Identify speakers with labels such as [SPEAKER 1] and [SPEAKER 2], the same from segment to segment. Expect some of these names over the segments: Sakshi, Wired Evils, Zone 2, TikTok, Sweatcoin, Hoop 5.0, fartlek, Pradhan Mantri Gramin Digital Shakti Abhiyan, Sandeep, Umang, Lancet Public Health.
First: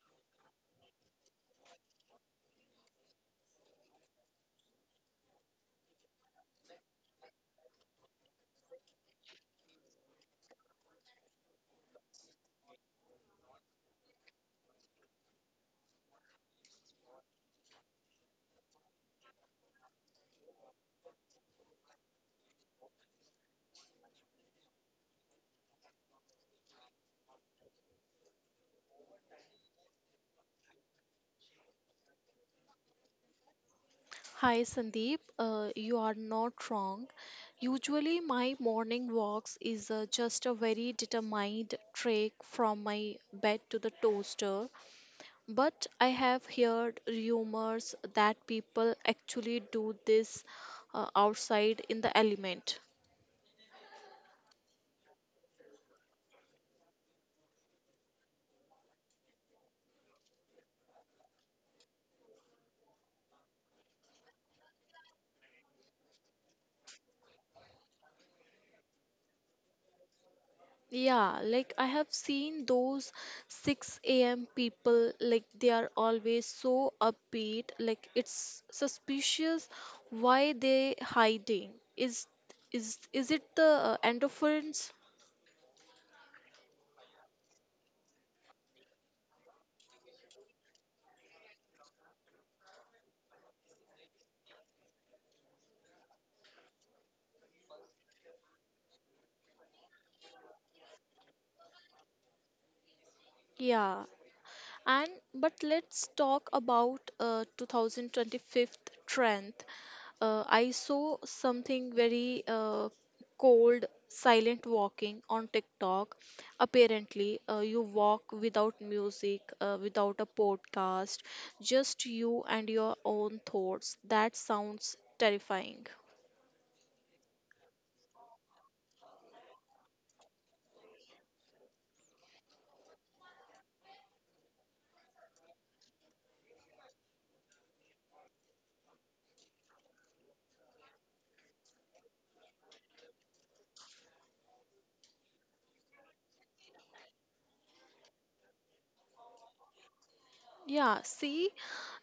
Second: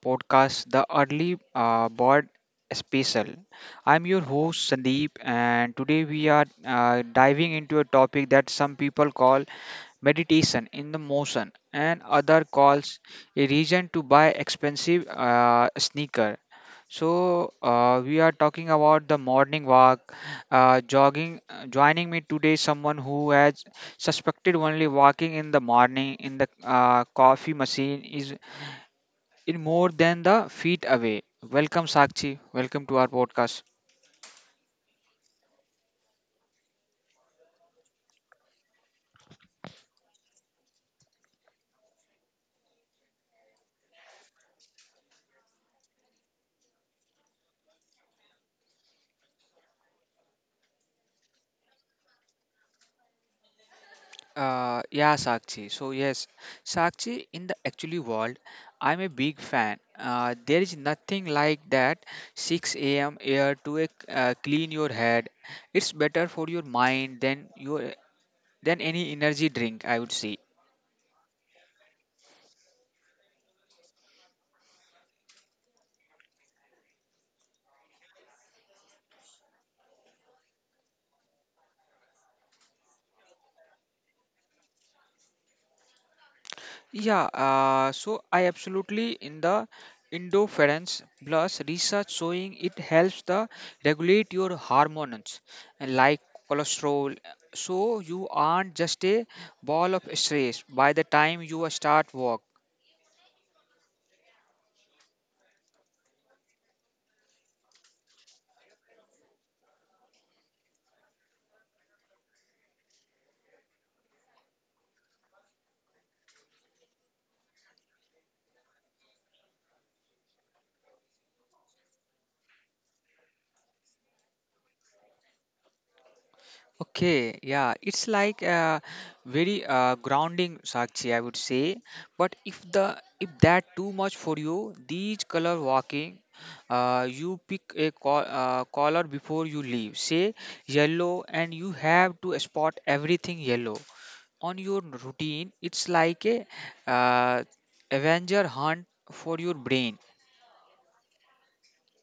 [SPEAKER 1] podcast, the Early Bird Special. I'm your host Sandeep, and today we are diving into a topic that some people call meditation in the motion and other calls a reason to buy expensive sneaker, so we are talking about the morning walk, jogging. Joining me today, someone who has suspected only walking in the morning in the coffee machine is in more than the feet away. Welcome Sakshi, welcome to our podcast.
[SPEAKER 2] Hi Sandeep, you are not wrong. Usually, my morning walks is just a very determined trek from my bed to the toaster. But I have heard rumors that people actually do this outside in the element.
[SPEAKER 1] Yeah, Sakshi. So yes, Sakshi, in the actually world, I'm a big fan. There is nothing like that 6 a.m. air to clean your head. It's better for your mind than your than any energy drink, I would say.
[SPEAKER 2] Yeah, like I have seen those 6 a.m. people, like they are always so upbeat, like it's suspicious why they hiding. Is it the endorphins?
[SPEAKER 1] Yeah, so I absolutely in the interference plus research showing it helps the regulate your hormones and like cholesterol. So you aren't just a ball of stress by the time you start work.
[SPEAKER 2] Yeah, and but let's talk about 2025 trend. I saw something very cold, silent walking on TikTok. Apparently, you walk without music, without a podcast, just you and your own thoughts. That sounds terrifying.
[SPEAKER 1] Okay, yeah, it's like very grounding, Sakshi, I would say. But if that too much for you, these color walking, you pick a color before you leave. Say yellow, and you have to spot everything yellow on your routine. It's like a uh, Avenger hunt for your brain.
[SPEAKER 2] Yeah, see,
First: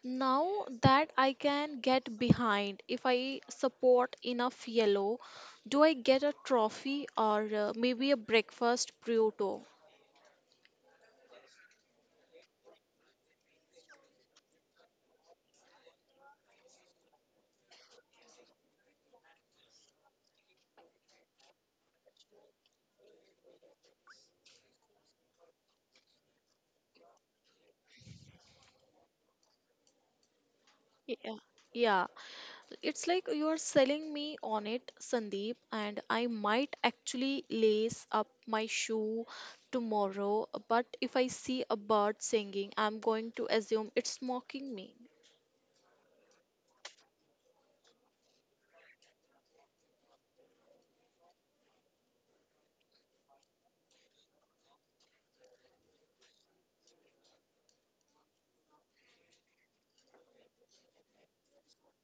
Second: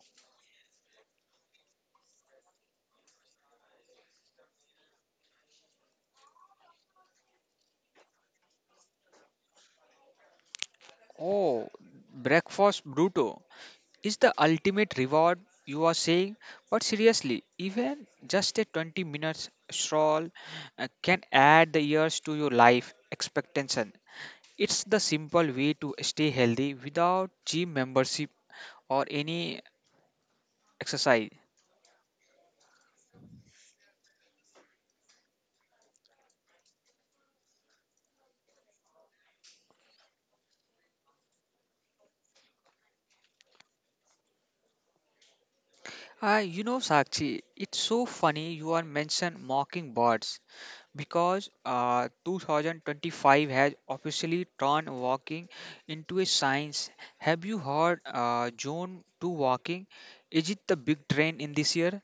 [SPEAKER 2] now that I can get behind. If I support enough yellow, do I get a trophy or maybe a breakfast Pluto?
[SPEAKER 1] Oh, breakfast bruto is the ultimate reward, you are saying. But seriously, even just a 20 minutes stroll can add the years to your life expectancy. It's the simple way to stay healthy without gym membership or any exercise.
[SPEAKER 2] Yeah. Yeah, it's like you're selling me on it, Sandeep, and I might actually lace up my shoe tomorrow. But if I see a bird singing, I'm going to assume it's mocking me.
[SPEAKER 1] You know, Sakshi, it's so funny you are mentioned mocking birds, because 2025 has officially turned walking into a science. Have you heard Zone 2 walking? Is it the big trend in this year?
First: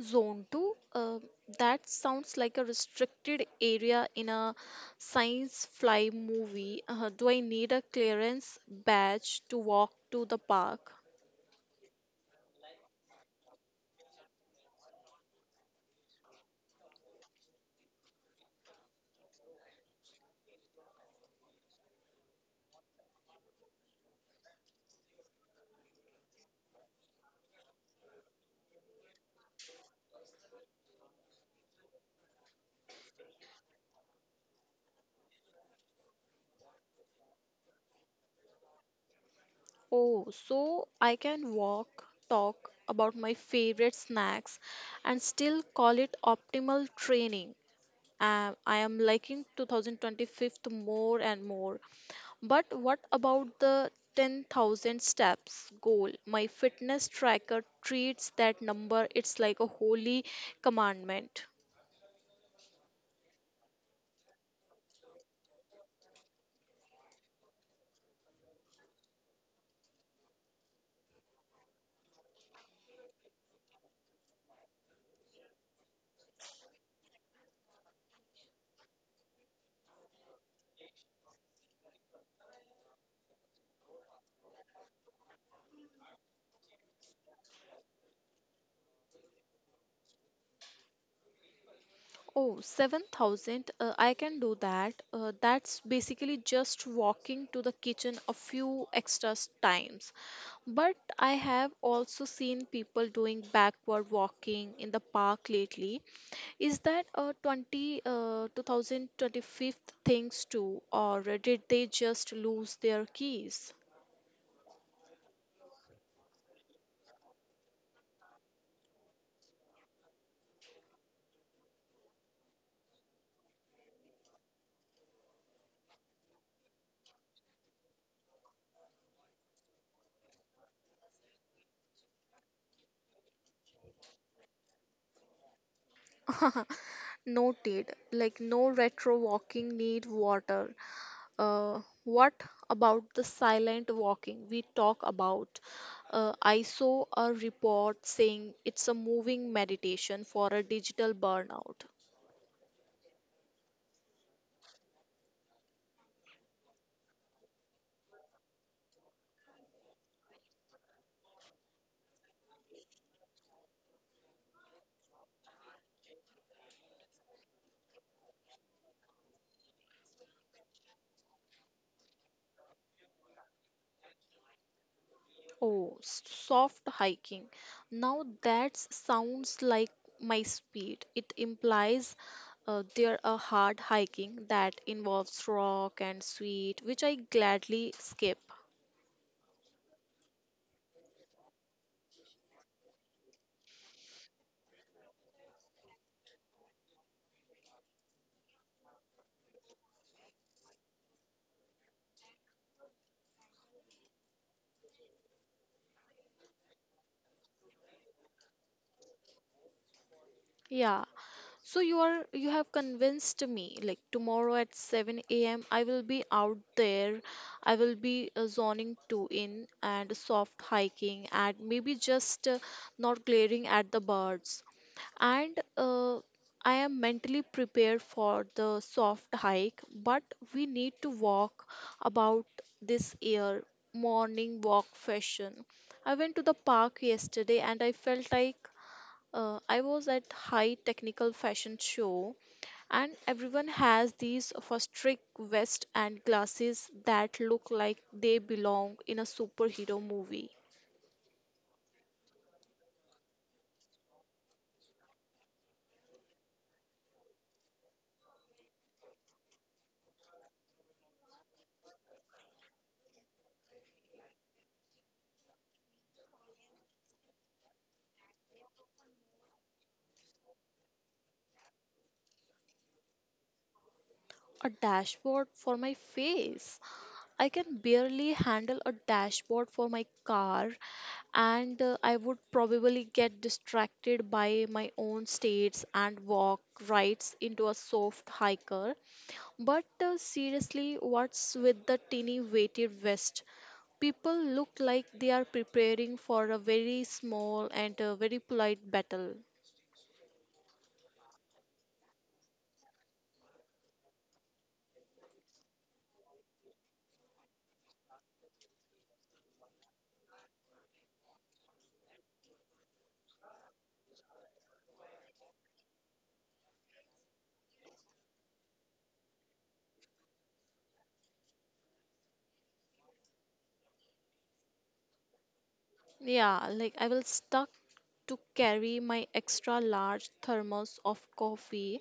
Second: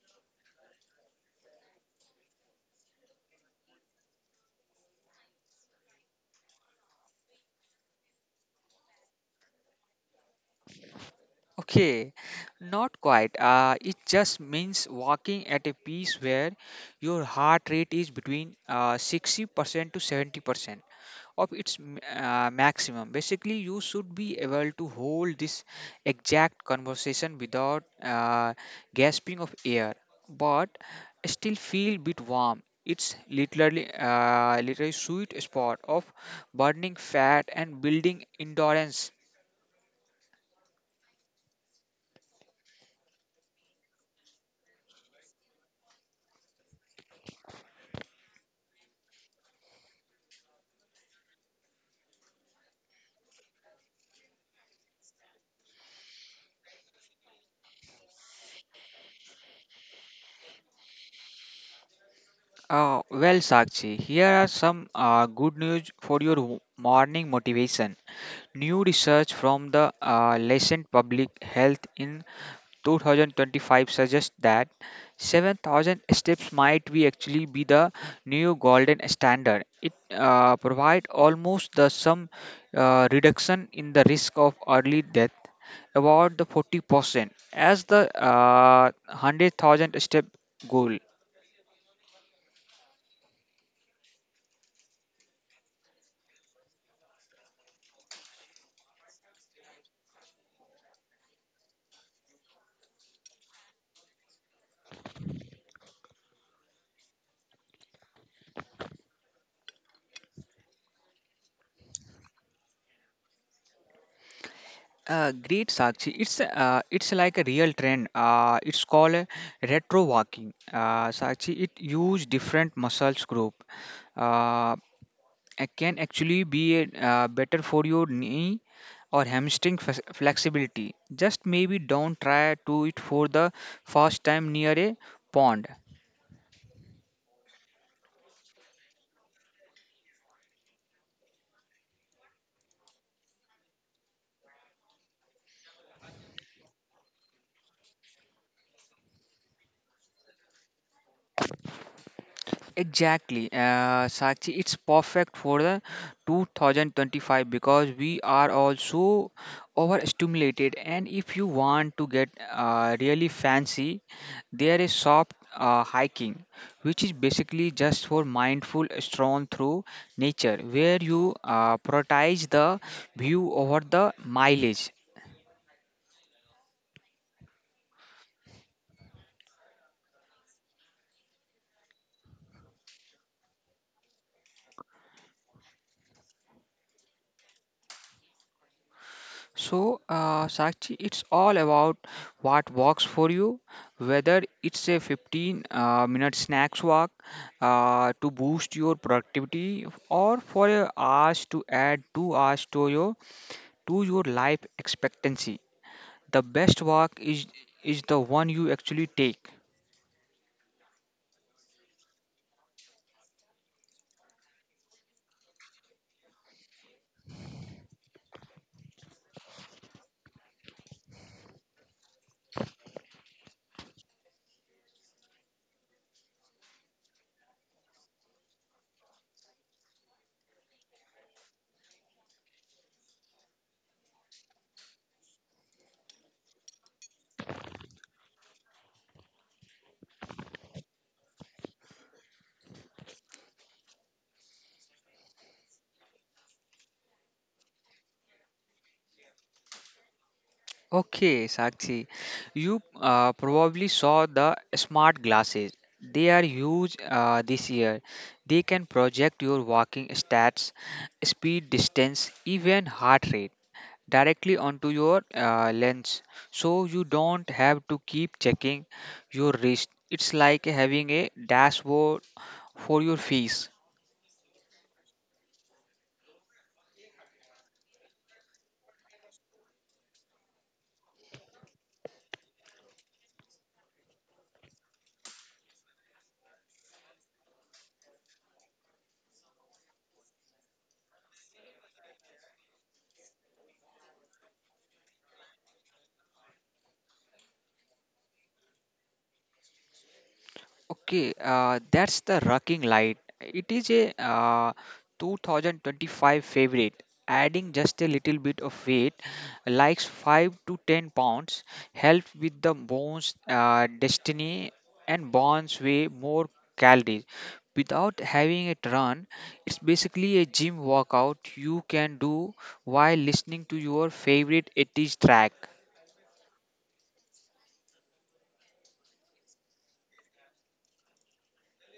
[SPEAKER 2] Zone 2, that sounds like a restricted area in a science fly movie. Do I need a clearance badge to walk to the park?
[SPEAKER 1] Okay, not quite. It just means walking at a pace where your heart rate is between 60% to 70% of its maximum. Basically, you should be able to hold this exact conversation without gasping of air, but still feel bit warm. It's literally sweet spot of burning fat and building endurance.
[SPEAKER 2] Oh, so I can walk, talk about my favorite snacks, and still call it optimal training. I am liking 2025 more and more. But what about the 10,000 steps goal? My fitness tracker treats that number, it's like a holy commandment.
[SPEAKER 1] Well, Sakshi, here are some good news for your morning motivation. New research from the Lancet Public Health in 2025 suggests that 7,000 steps might be actually be the new golden standard. It provides almost the some reduction in the risk of early death about the 40% as the 100,000 step goal.
[SPEAKER 2] Oh, 7,000, I can do that. That's basically just walking to the kitchen a few extra times. But I have also seen people doing backward walking in the park lately. Is that a 2025 things too, or did they just lose their keys?
[SPEAKER 1] Great Sakshi. It's like a real trend. It's called a retro walking. Sakshi, it use different muscles group. Uh, can actually be better for your knee or hamstring flexibility. Just maybe don't try to it for the first time near a pond.
[SPEAKER 2] Noted, like no retro walking need water. What about the silent walking we talk about? I saw a report saying it's a moving meditation for a digital burnout.
[SPEAKER 1] Exactly, Sakshi, it's perfect for the 2025 because we are also overstimulated. And if you want to get really fancy, there is soft hiking, which is basically just for mindful stroll through nature, where you prioritize the view over the mileage.
[SPEAKER 2] Oh, soft hiking. Now that sounds like my speed. It implies there a hard hiking that involves rock and sweet, which I gladly skip.
[SPEAKER 1] So, Sakshi, it's all about what works for you, whether it's a 15 minute snacks walk to boost your productivity, or for a hours to add 2 hours to your life expectancy. The best walk is the one you actually take.
[SPEAKER 2] Yeah. You have convinced me. Like tomorrow at 7 a.m. I will be out there. I will be zoning 2 in and soft hiking and maybe just not glaring at the birds. And I am mentally prepared for the soft hike, but we need to walk about this year morning walk fashion. I went to the park yesterday and I felt like I was at high technical fashion show and everyone has these for strict vest and glasses that look like they belong in a superhero movie.
[SPEAKER 1] Okay, Sakshi, you probably saw the smart glasses. They are huge this year. They can project your walking stats, speed, distance, even heart rate directly onto your lens. So you don't have to keep checking your wrist. It's like having a dashboard for your face.
[SPEAKER 2] A dashboard for my face. I can barely handle a dashboard for my car, and I would probably get distracted by my own states and walk right into a soft hiker. But seriously, what's with the tinny weighted vest? People look like they are preparing for a very small and a very polite battle.
[SPEAKER 1] Okay, that's the Rocking Light. It is a 2025 favorite. Adding just a little bit of weight, like 5 to 10 pounds, helps with the bones' destiny and burns way more calories. Without having it run, it's basically a gym workout you can do while listening to your favorite 80s track.
[SPEAKER 2] Yeah, like I will stuck to carry my extra large thermos of coffee,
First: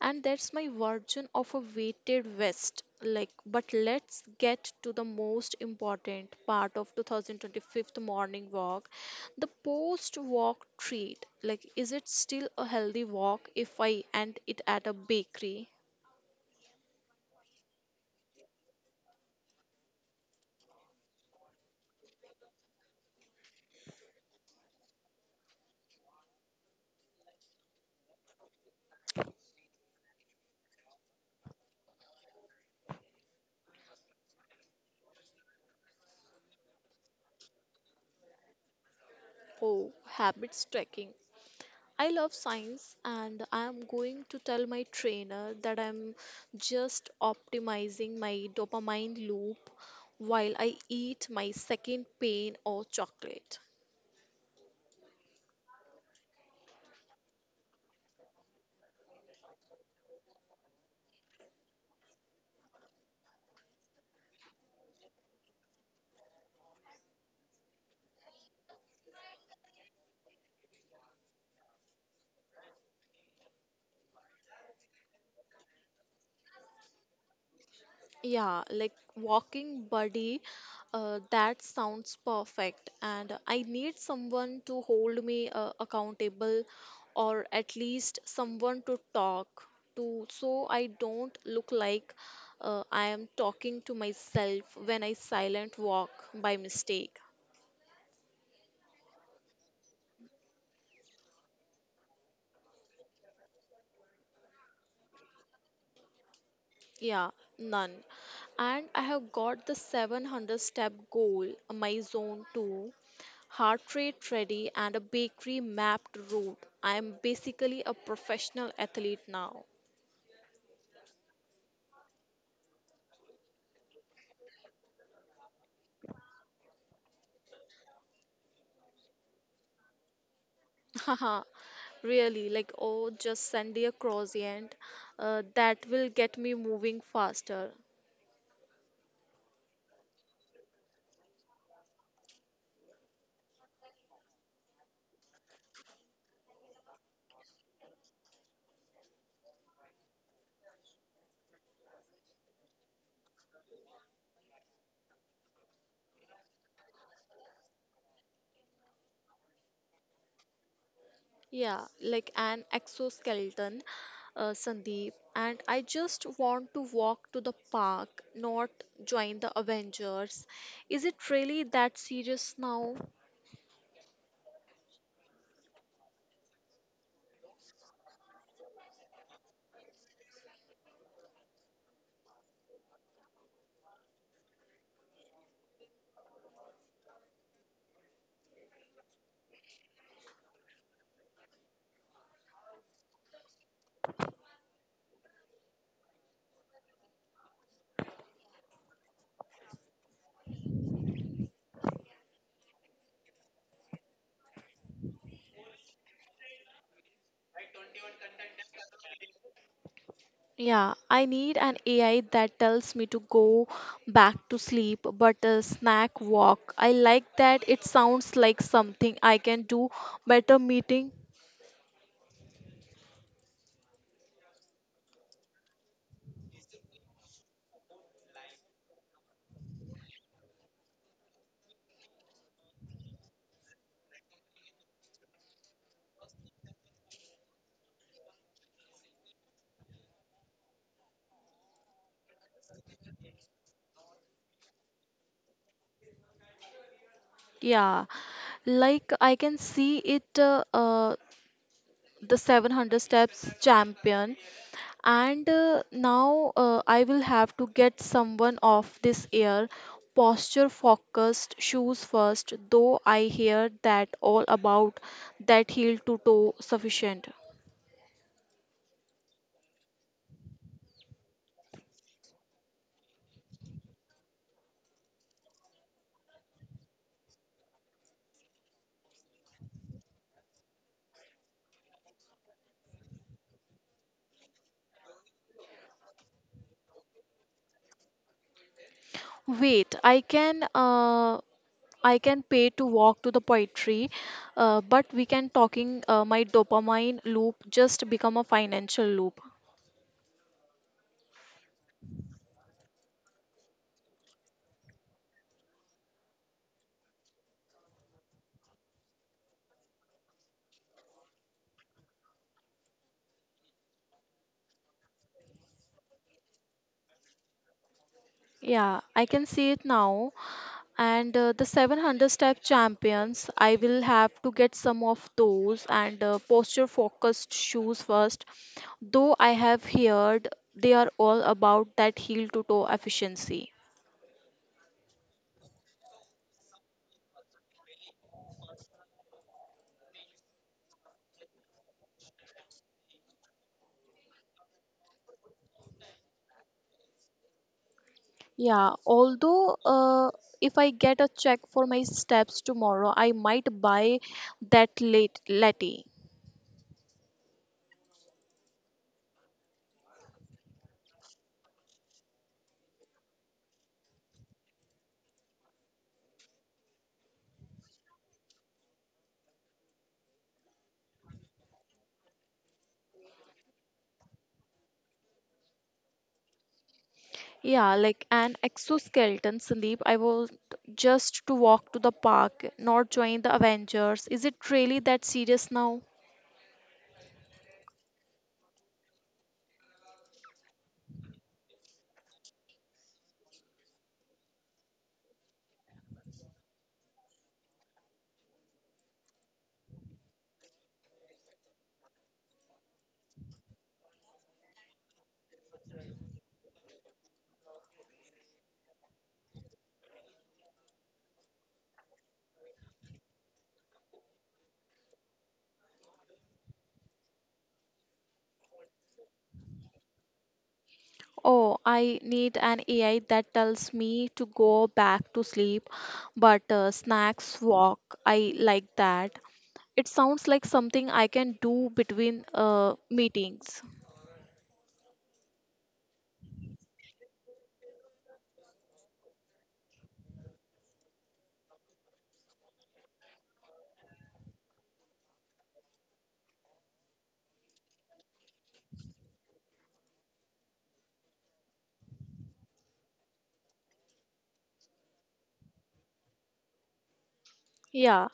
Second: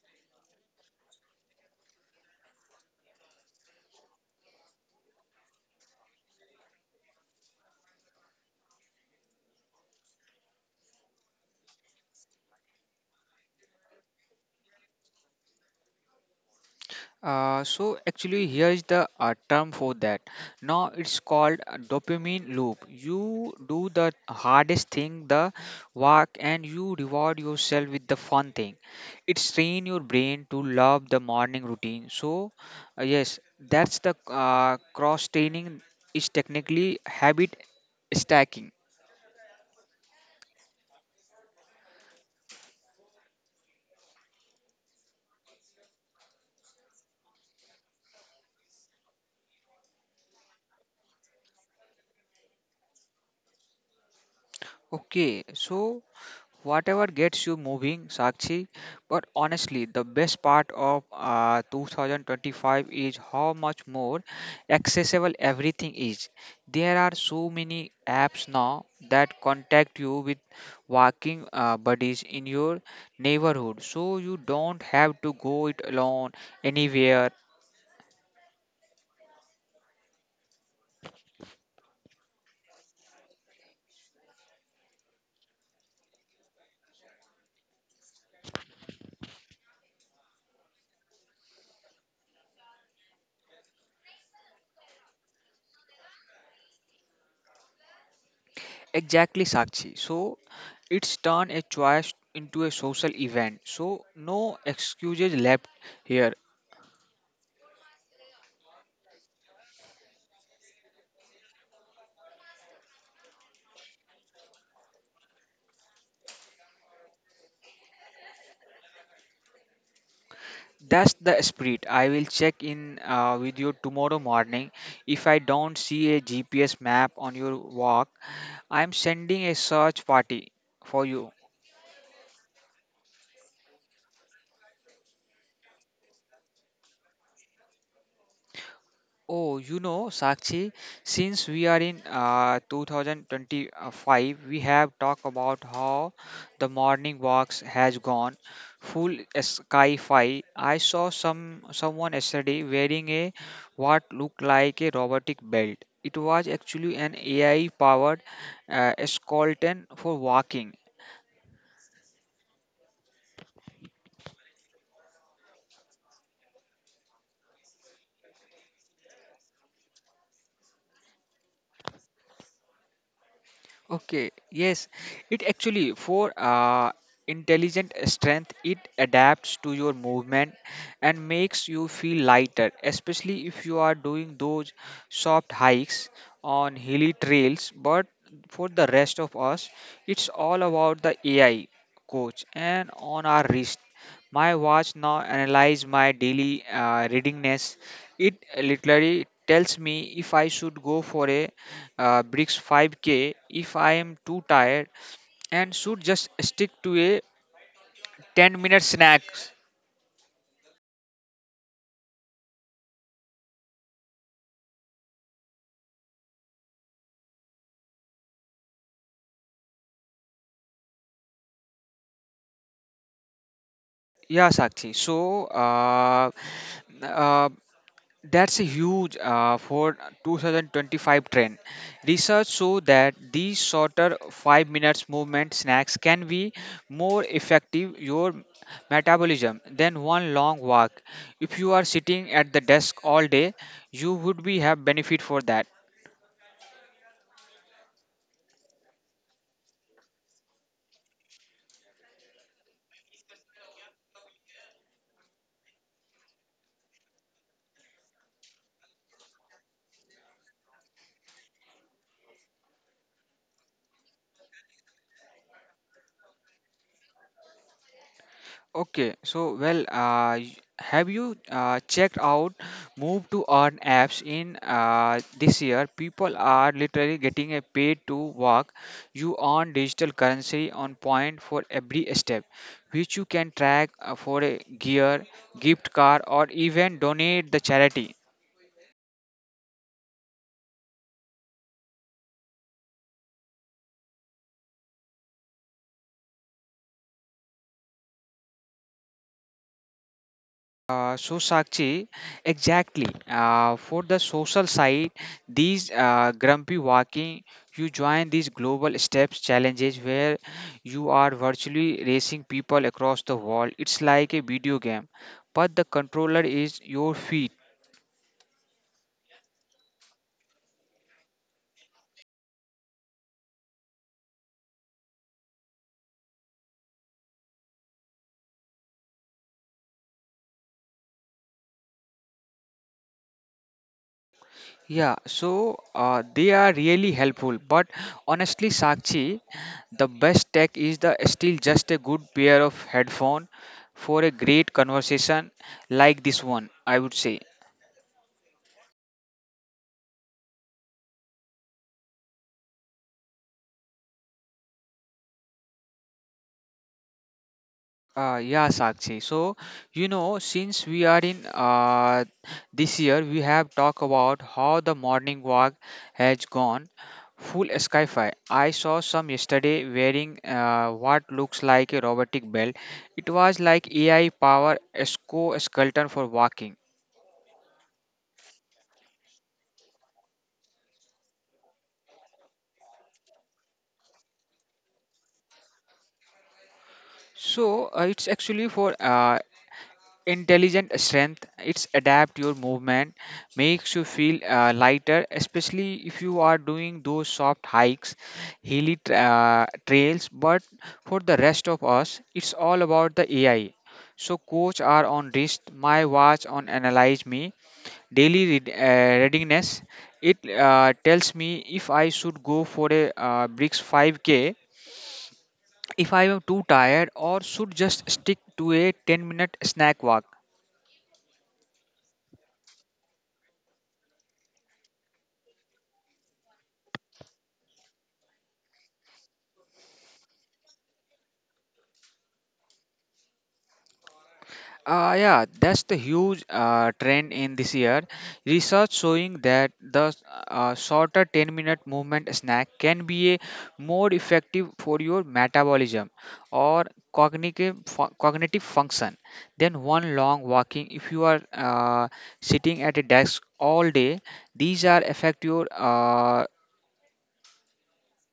[SPEAKER 2] and that's my version of a weighted vest. Like, but let's get to the most important part of 2025 morning walk: the post walk treat. Like, is it still a healthy walk if I end it at a bakery?
[SPEAKER 1] So actually here is the term for that. Now it's called a dopamine loop. You do the hardest thing, the work, and you reward yourself with the fun thing. It's train your brain to love the morning routine. So yes, that's the cross training, is technically habit stacking.
[SPEAKER 2] Oh, habits tracking. I love science, and I'm going to tell my trainer that I'm just optimizing my dopamine loop while I eat my second pain of chocolate.
[SPEAKER 1] Okay, so whatever gets you moving, Sakshi. But honestly, the best part of 2025 is how much more accessible everything is. There are so many apps now that contact you with walking buddies in your neighborhood, so you don't have to go it alone anywhere.
[SPEAKER 2] Yeah, like walking buddy, that sounds perfect. And I need someone to hold me accountable, or at least someone to talk to, so I don't look like I am talking to myself when I silent walk by mistake.
[SPEAKER 1] Exactly, Sakshi. So it's turned a choice into a social event. So no excuses left here.
[SPEAKER 2] Yeah, none. And I have got the 700 step goal, my zone 2 heart rate ready, and a bakery mapped route. I am basically a professional athlete now.
[SPEAKER 1] That's the spirit. I will check in with you tomorrow morning. If I don't see a GPS map on your walk, I'm sending a search party for you.
[SPEAKER 2] Haha, really, like, oh, just send me a croissant. That will get me moving faster.
[SPEAKER 1] Oh, you know, Sakshi, since we are in 2025, we have talked about how the morning walks has gone full sci-fi. I saw someone yesterday wearing a what looked like a robotic belt. It was actually an AI-powered skeleton for walking.
[SPEAKER 2] Yeah, like an exoskeleton, Sandeep. And I just want to walk to the park, not join the Avengers. Is it really that serious now?
[SPEAKER 1] Okay, yes, it actually for intelligent strength. It adapts to your movement and makes you feel lighter, especially if you are doing those soft hikes on hilly trails. But for the rest of us, it's all about the AI coach and on our wrist. My watch now analyzes my daily readingness. It literally tells me if I should go for a bricks 5K, if I am too tired, and should just stick to a 10-minute snack.
[SPEAKER 2] Yeah, I need an AI that tells me to go back to sleep, but a snack walk. I like that. It sounds like something I can do better meeting.
[SPEAKER 1] Yeah, Sakshi. So uh, that's a huge for 2025 trend. Research show that these shorter 5 minutes movement snacks can be more effective your metabolism than one long walk. If you are sitting at the desk all day, you would be have benefit for that.
[SPEAKER 2] Yeah, like I can see it the 700 steps champion, and now I will have to get someone of this air posture focused shoes first, though I hear that all about that heel to toe sufficient.
[SPEAKER 1] Okay, so well, have you checked out move to earn apps in this year? People are literally getting a paid to work. You earn digital currency on point for every step, which you can track for a gear, gift card, or even donate the charity.
[SPEAKER 2] Wait, I can pay to walk to the poetry, but we can talking my dopamine loop just become a financial loop.
[SPEAKER 1] So Sakshi, exactly. For the social side, these grumpy walking, you join these global steps challenges where you are virtually racing people across the world. It's like a video game, but the controller is your feet.
[SPEAKER 2] Yeah, I can see it now. And the 700 step champions, I will have to get some of those and posture focused shoes first. Though I have heard they are all about that heel to toe efficiency.
[SPEAKER 1] Yeah, so they are really helpful. But honestly, Sakshi, the best tech is the still just a good pair of headphone for a great conversation like this one, I would say.
[SPEAKER 2] Yeah, although if I get a check for my steps tomorrow, I might buy that late latte.
[SPEAKER 1] Yeah, Sakshi. So, you know, since we are in this year, we have talked about how the morning walk has gone full skyfire. I saw some yesterday wearing what looks like a robotic belt. It was like AI power esco skeleton for walking.
[SPEAKER 2] Yeah, like an exoskeleton sleep. I was just to walk to the park, not join the Avengers. Is it really that serious now?
[SPEAKER 1] So it's actually for intelligent strength. It's adapt your movement, makes you feel lighter, especially if you are doing those soft hikes, trails. But for the rest of us, it's all about the AI so coach are on wrist. My watch on analyze me daily readiness. It tells me if I should go for a bricks 5K, if I am too tired, or should just stick to a 10-minute snack walk.
[SPEAKER 2] Oh, I need an AI that tells me to go back to sleep, but snacks walk. I like that. It sounds like something I can do between meetings.
[SPEAKER 1] Yeah, that's the huge trend in this year. Research showing that the shorter 10-minute movement snack can be a more effective for your metabolism or cognitive function than one long walking if you are sitting at a desk all day. These are affect your
[SPEAKER 2] Yeah.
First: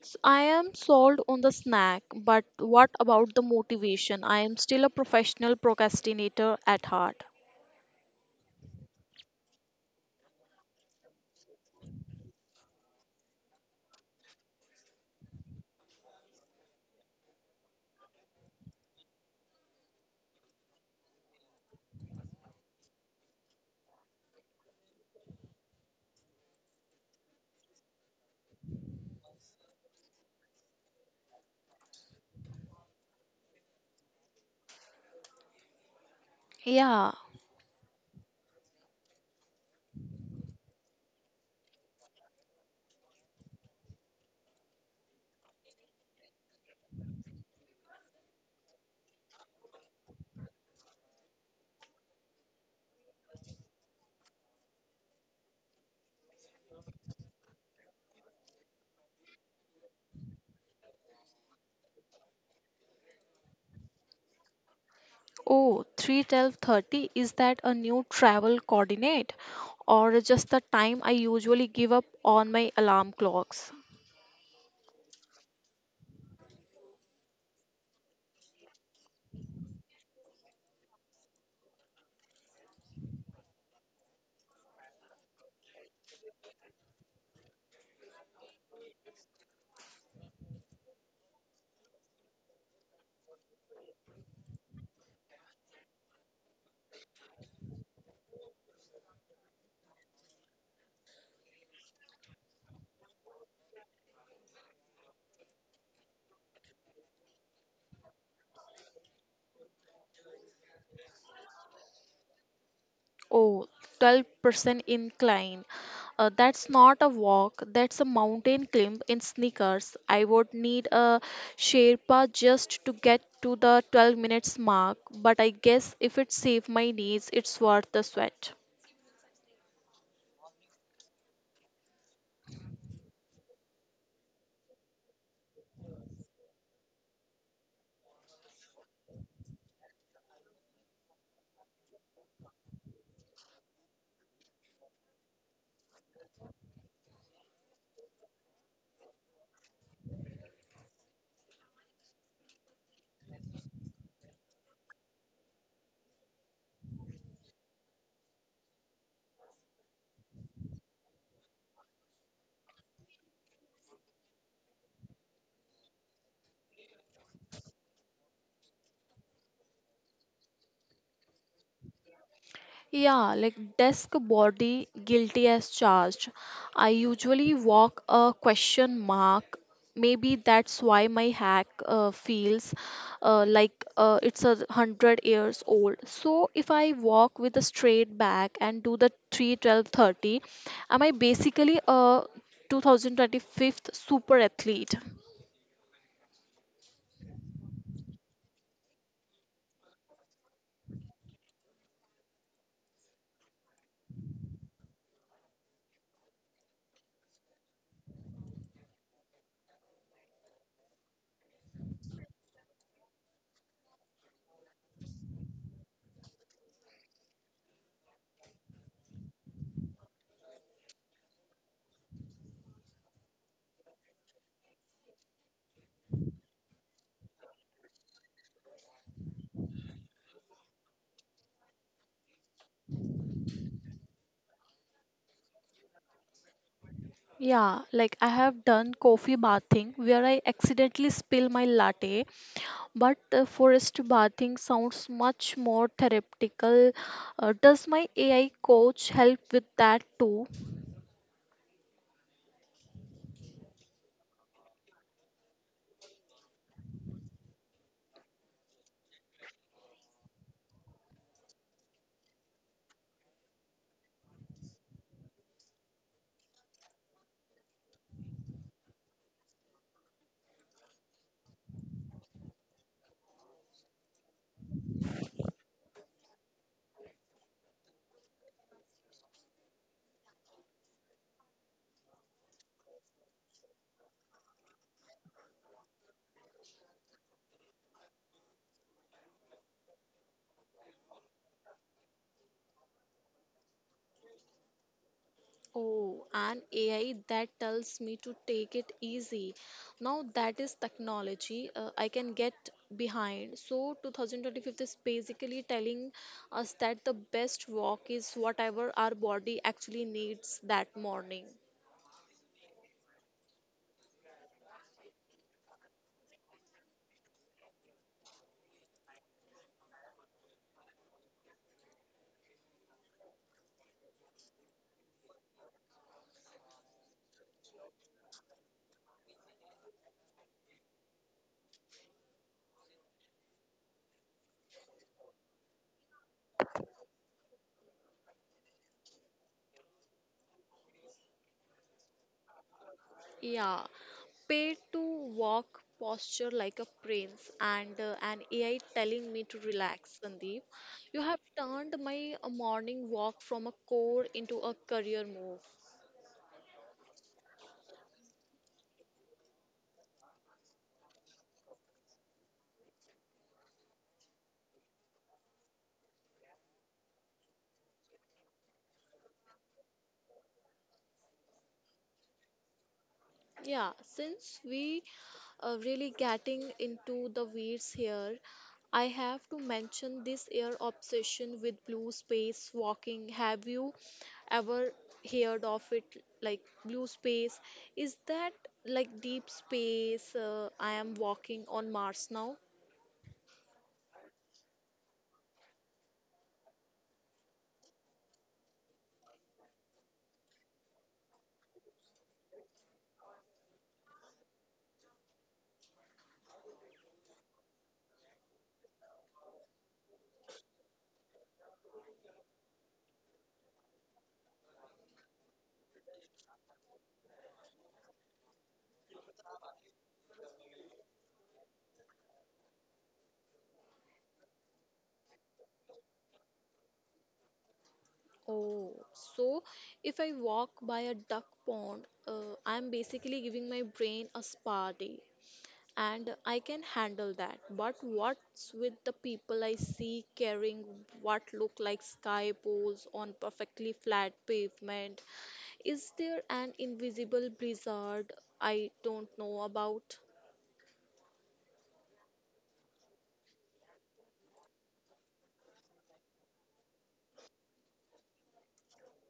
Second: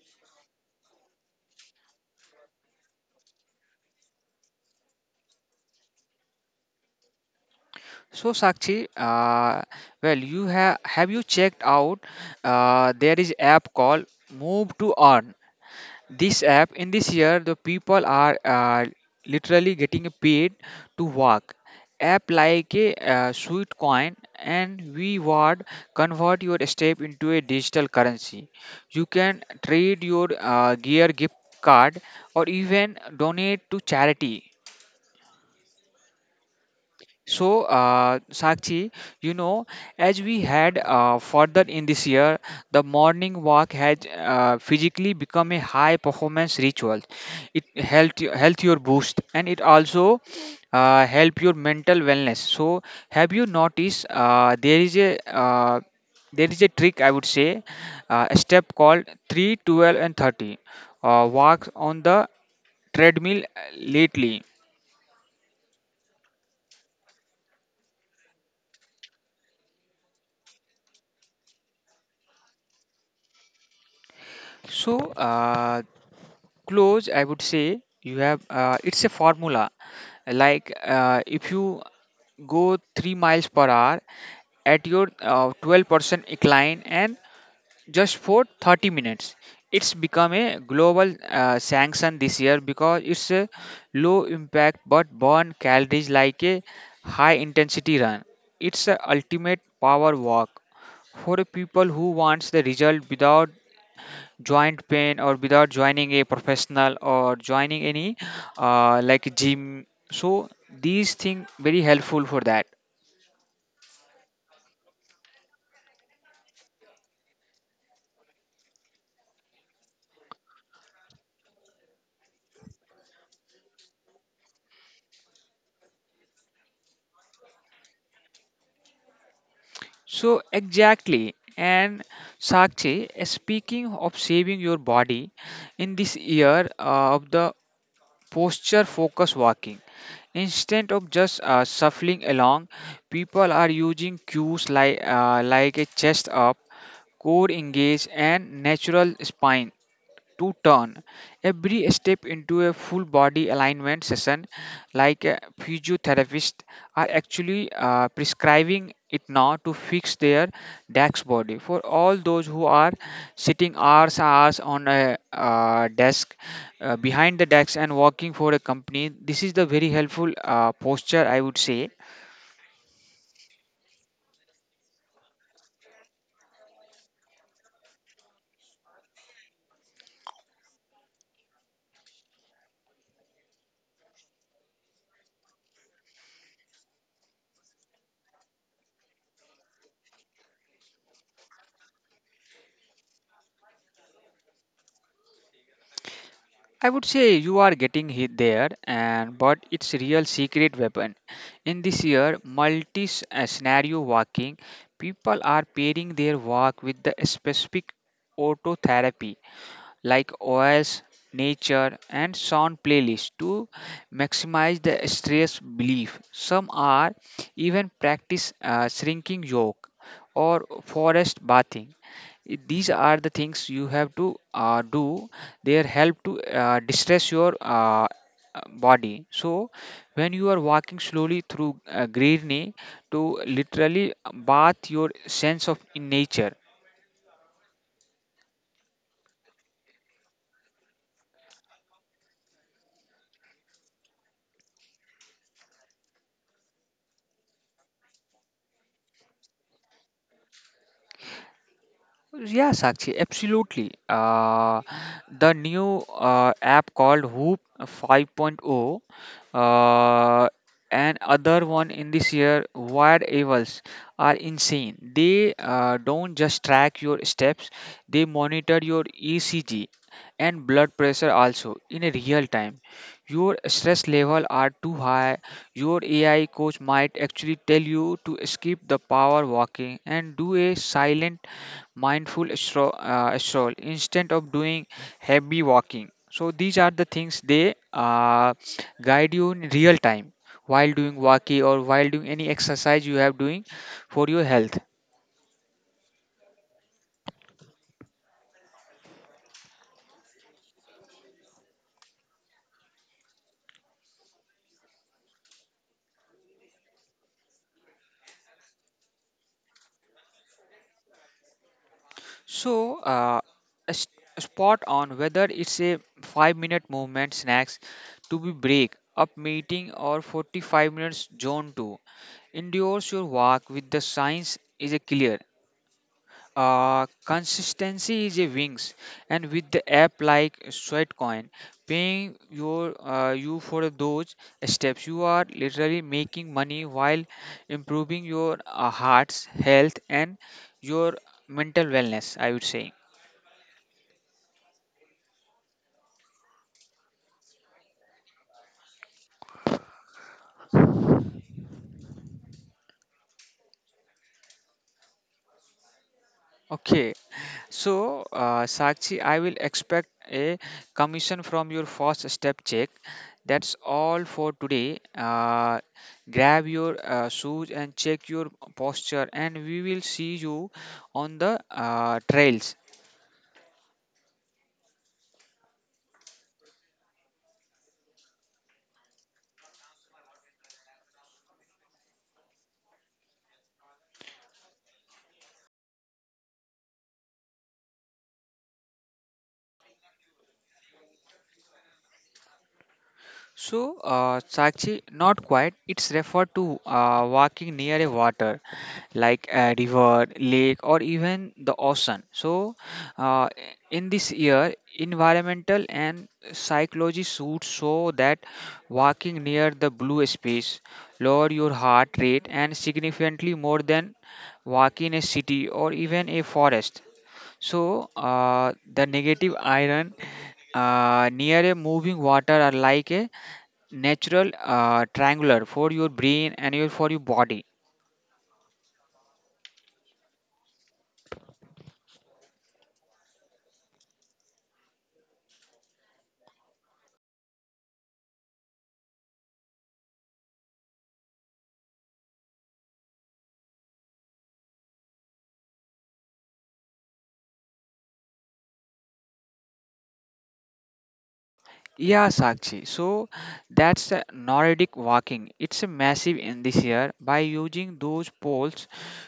[SPEAKER 2] I am sold on the snack, but what about the motivation? I am still a professional procrastinator at heart.
[SPEAKER 1] so Sakshi, well, you have you checked out? There is app called Move to Earn. This app in this year the people are literally getting paid to work, app like a sweet coin and reward, convert your step into a digital currency. You can trade your gear, gift card, or even donate to charity.
[SPEAKER 2] Yeah.
[SPEAKER 1] So, Sakshi, you know, as we had further in this year, the morning walk has physically become a high performance ritual. It helped health your boost and it also help your mental wellness. So, have you noticed there is a trick, I would say, a step called 3, 12, and 30 walks on the treadmill lately.
[SPEAKER 2] Oh, 3, 12, 30, is that a new travel coordinate or just the time I usually give up on my alarm clocks?
[SPEAKER 1] So, uh, close, I would say you have it's a formula like if you go 3 miles per hour at your 12% incline and just for 30 minutes. It's become a global sanction this year because it's a low impact but burn calories like a high intensity run. It's a ultimate power walk for a people who wants the result without joint pain or without joining a professional or joining any like gym, so these thing very helpful for that.
[SPEAKER 2] Oh, 12% incline. That's not a walk, that's a mountain climb in sneakers. I would need a Sherpa just to get to the 12 minutes mark, but I guess if it saves my knees, it's worth the sweat.
[SPEAKER 1] So exactly, and Sakshi, speaking of saving your body in this year of the posture focused walking. Instead of just shuffling along, people are using cues like a chest up, core engage, and natural spine to turn. Every step into a full body alignment session, like a physiotherapist, are actually prescribing it now to fix their desk body. For all those who are sitting hours on a desk, behind the decks and working for a company, this is the very helpful posture, I would say.
[SPEAKER 2] Yeah, like desk body, guilty as charged. I usually walk a question mark. Maybe that's why my hack feels it's a hundred years old. So if I walk with a straight back and do the 3, 12, 30, am I basically a 2025th super athlete?
[SPEAKER 1] I would say you are getting hit there, and but it's real secret weapon in this year scenario walking. People are pairing their walk with the specific autotherapy like oils, nature, and sound playlists to maximize the stress relief. Some are even practice shrinking yoga or forest bathing. These are the things you have to do. They help to distress your uh, body. So when you are walking slowly through greenery, to literally bath your sense of in nature.
[SPEAKER 2] Yeah, like I have done coffee bathing where I accidentally spill my latte. But forest bathing sounds much more therapeutical. Does my AI coach help with that too?
[SPEAKER 1] Yeah, Sakshi, absolutely. The new app called Hoop 5.0 uh, and other one in this year, Wired Evils, are insane. They don't just track your steps, they monitor your ECG and blood pressure also in a real time. Your stress level are too high. Your AI coach might actually tell you to skip the power walking and do a silent mindful stroll instead of doing heavy walking. So these are the things they guide you in real time while doing walking or while doing any exercise you have doing for your health.
[SPEAKER 2] Oh, an AI that tells me to take it easy. Now that is technology I can get behind. So 2025 is basically telling us that the best walk is whatever our body actually needs that morning.
[SPEAKER 1] So s- spot on, whether it's a 5 minute movement snacks to be break up meeting or 45 minutes zone 2 endures your walk with the signs is a clear. Consistency is a wings, and with the app like Sweatcoin, paying your you for those steps, you are literally making money while improving your heart's health and your mental wellness, I would say.
[SPEAKER 2] Yeah, paid to walk posture like a prince, and an AI telling me to relax, Sandeep. You have turned my morning walk from a core into a career move.
[SPEAKER 1] Okay, so, Sakshi, I will expect a commission from your first step check. That's all for today. Grab your shoes and check your posture, and we will see you on the trails.
[SPEAKER 2] Yeah, since we are really getting into the weeds here, I have to mention this air obsession with blue space walking. Have you ever heard of it? Like blue space, is that like deep space? I am walking on Mars now.
[SPEAKER 1] So, Sakshi, not quite. It's referred to walking near a water, like a river, lake, or even the ocean. So, uh, in this year, environmental and psychology should show that walking near the blue space lower your heart rate and significantly more than walking in a city or even a forest. So, the negative iron near a moving water are like a natural triangular for your brain and your for your body.
[SPEAKER 2] Oh, so if I walk by a duck pond, I'm basically giving my brain a spa day. And I can handle that. But what's with the people I see carrying what look like sky poles on perfectly flat pavement? Is there an invisible blizzard I don't know about?
[SPEAKER 1] Yeah, Sakshi. So that's the Nordic walking. It's a massive in this year. By using those poles,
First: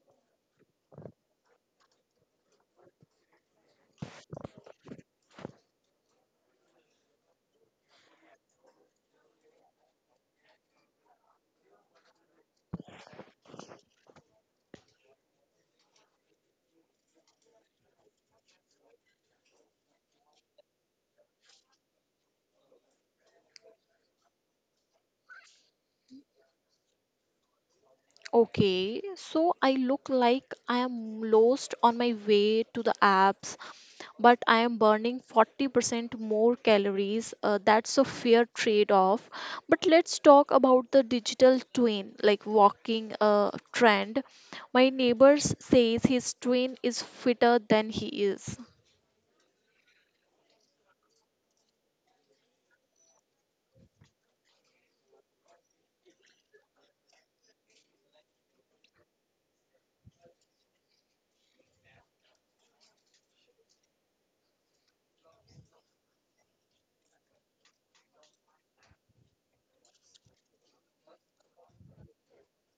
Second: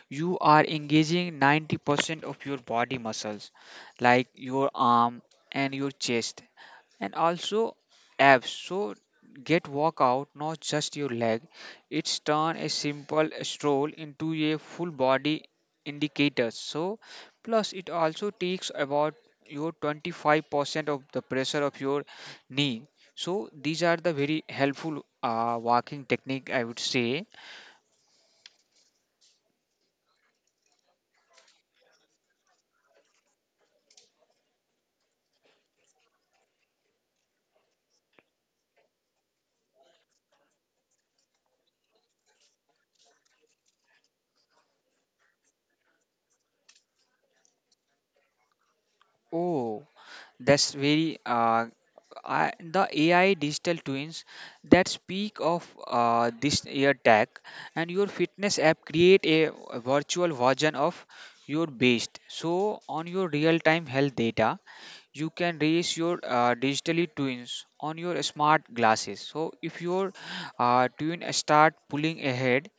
[SPEAKER 1] you are engaging 90% of your body muscles, like your arm and your chest and also abs, so get workout not just your leg. It's turn a simple stroll into a full body indicator, so plus it also takes about your 25% of the pressure of your knee. So these are the very helpful walking technique, I would say.
[SPEAKER 2] Okay, so I look like I am lost on my way to the apps, but I am burning 40% more calories. That's a fair trade off. But let's talk about the digital twin, like walking trend. My neighbor says his twin is fitter than he is.
[SPEAKER 1] Oh, that's very the AI digital twins that speak of this year tech and your fitness app create a virtual version of your best. So on your real time health data, you can raise your digitally twins on your smart glasses. So if your twin start pulling ahead,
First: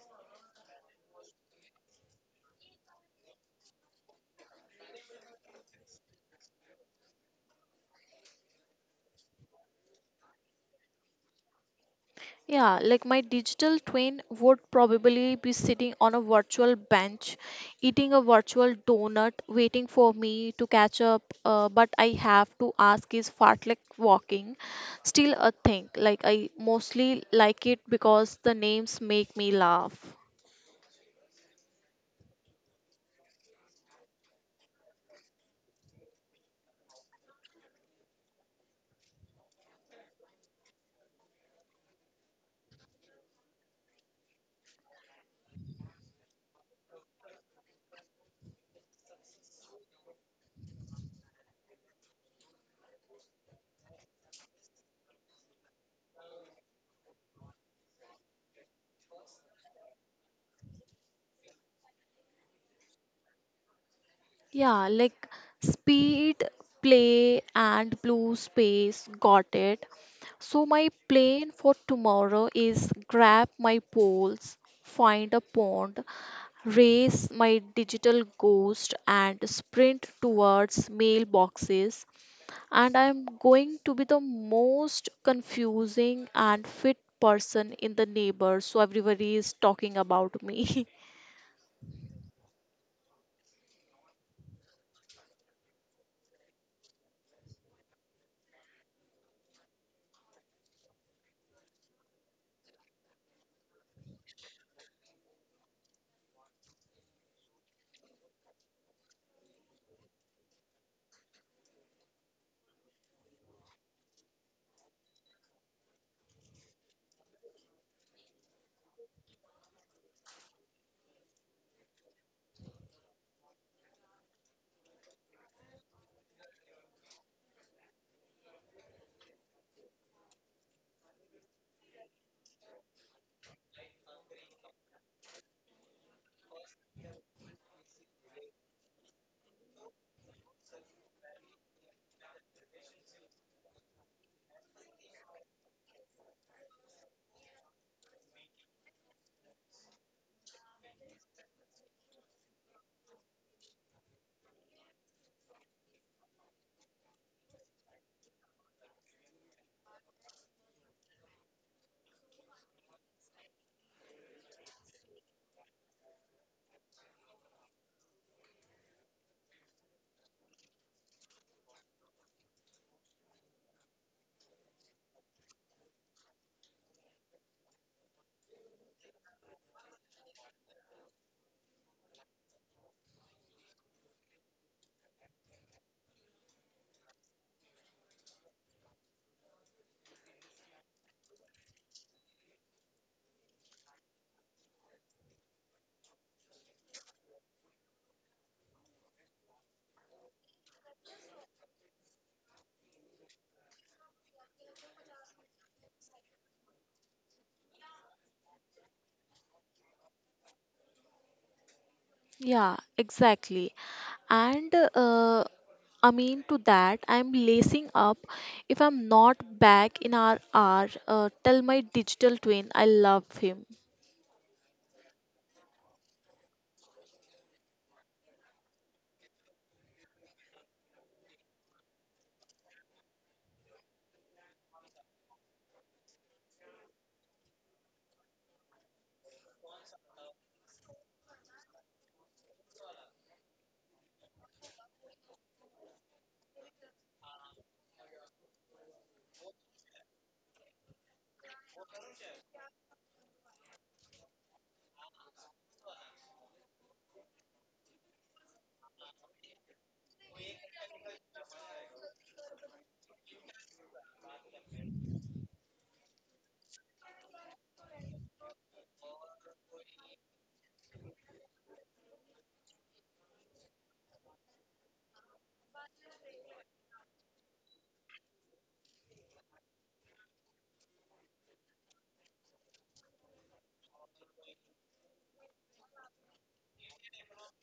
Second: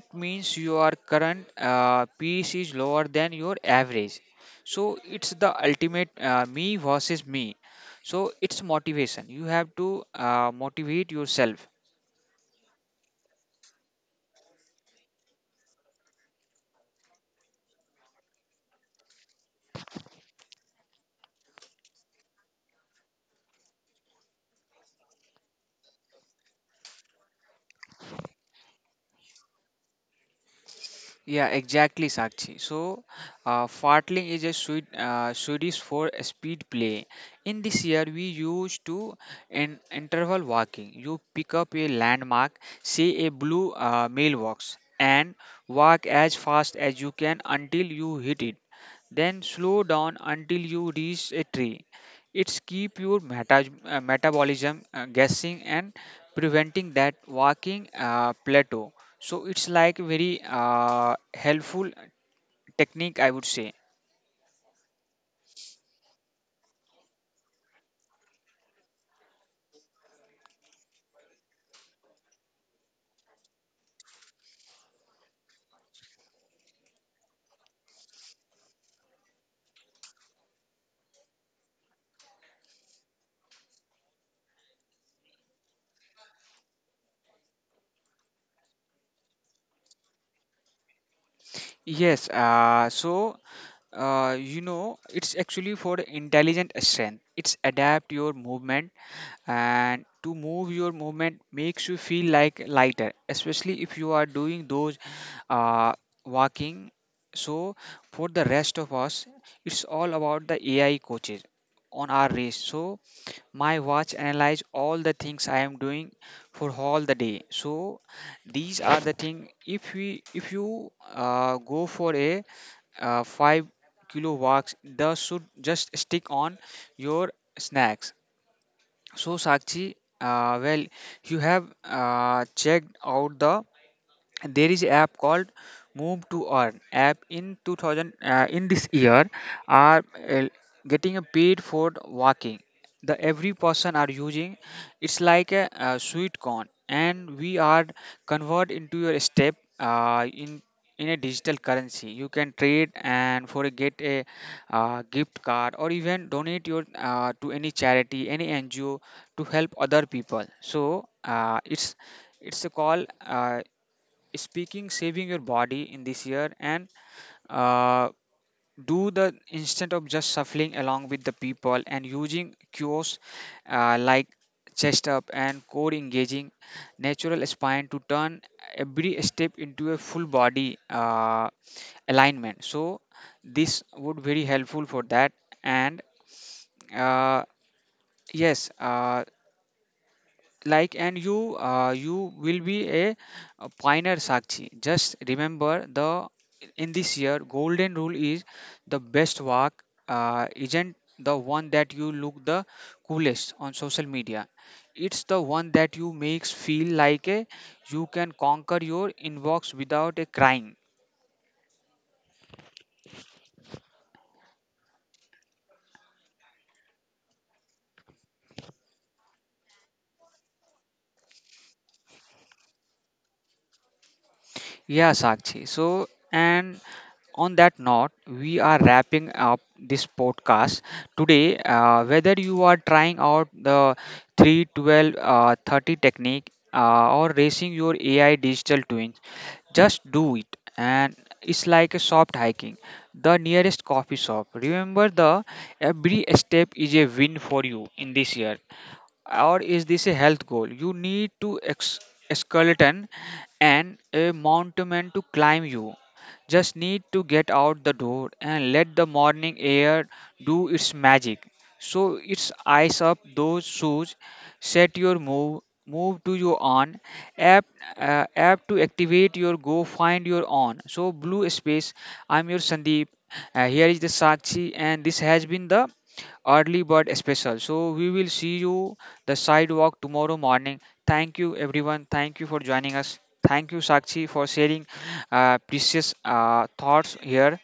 [SPEAKER 1] it means your current piece is lower than your average. So it's the ultimate me versus me, so it's motivation you have to motivate yourself.
[SPEAKER 2] Yeah, like my digital twin would probably be sitting on a virtual bench, eating a virtual donut, waiting for me to catch up. But I have to ask, is fartlek walking still a thing? Like, I mostly like it because the names make me laugh.
[SPEAKER 1] Yeah, exactly, Sakshi. So, fartling is a Swedish for a speed play. In this year, we used to in interval walking. You pick up a landmark, say a blue mailbox, and walk as fast as you can until you hit it. Then slow down until you reach a tree. It's keep your metabolism guessing and preventing that walking plateau. So it's like very helpful technique, I would say.
[SPEAKER 2] Yeah, like speed, play, and blue space. Got it. So, my plan for tomorrow is grab my poles, find a pond, race my digital ghost, and sprint towards mailboxes. And I'm going to be the most confusing and fit person in the neighbor, so everybody is talking about me.
[SPEAKER 1] Yes. So you know, it's actually for the intelligent strength. It's adapt your movement and to move your movement makes you feel like lighter, especially if you are doing those uh, walking. So for the rest of us, it's all about the AI coaches on our race. So my watch analyze all the things I am doing for all the day. So these are the thing if you go for a 5-kilo walks, the should just stick on your snacks. So Sakshi, well, you have checked out the there is app called Move to Earn app in 2000 in this year, are getting a paid for walking. The every person are using, it's like a, sweet corn, and we are convert into your step in a digital currency. You can trade and for a get a gift card or even donate your to any charity, any ngo to help other people. So it's a call. Speaking saving your body in this year, and uh, do the instead of just shuffling along with the people and using cues like chest up and core engaging natural spine to turn every step into a full body alignment. So this would very helpful for that. And uh, yes, like, and you will be a pioneer, Sakshi. Just remember the in this year golden rule is the best work, isn't the one that you look the coolest on social media. It's the one that you makes feel like a you can conquer your inbox without a crying.
[SPEAKER 2] Yeah, exactly. and I mean to that I'm lacing up. If I'm not back in our hour, tell my digital twin I love him.
[SPEAKER 1] Yeah, Sakshi. So, and on that note, we are wrapping up this podcast today. Whether you are trying out the 312 30 technique or racing your AI digital twins, just do it. And it's like a soft hiking, the nearest coffee shop. Remember, the every step is a win for you in this year or is this a health goal? You need to skeleton and a mountain to climb you. Just need to get out the door and let the morning air do its magic. So it's ice up those shoes, set your move to your on, app, app to activate your go, find your on. So blue space, I'm your Sandeep. Here is the Sakshi, and this has been the early bird special. So we will see you the sidewalk tomorrow morning. Thank you everyone. Thank you for joining us. Thank you Sakshi for sharing precious thoughts here.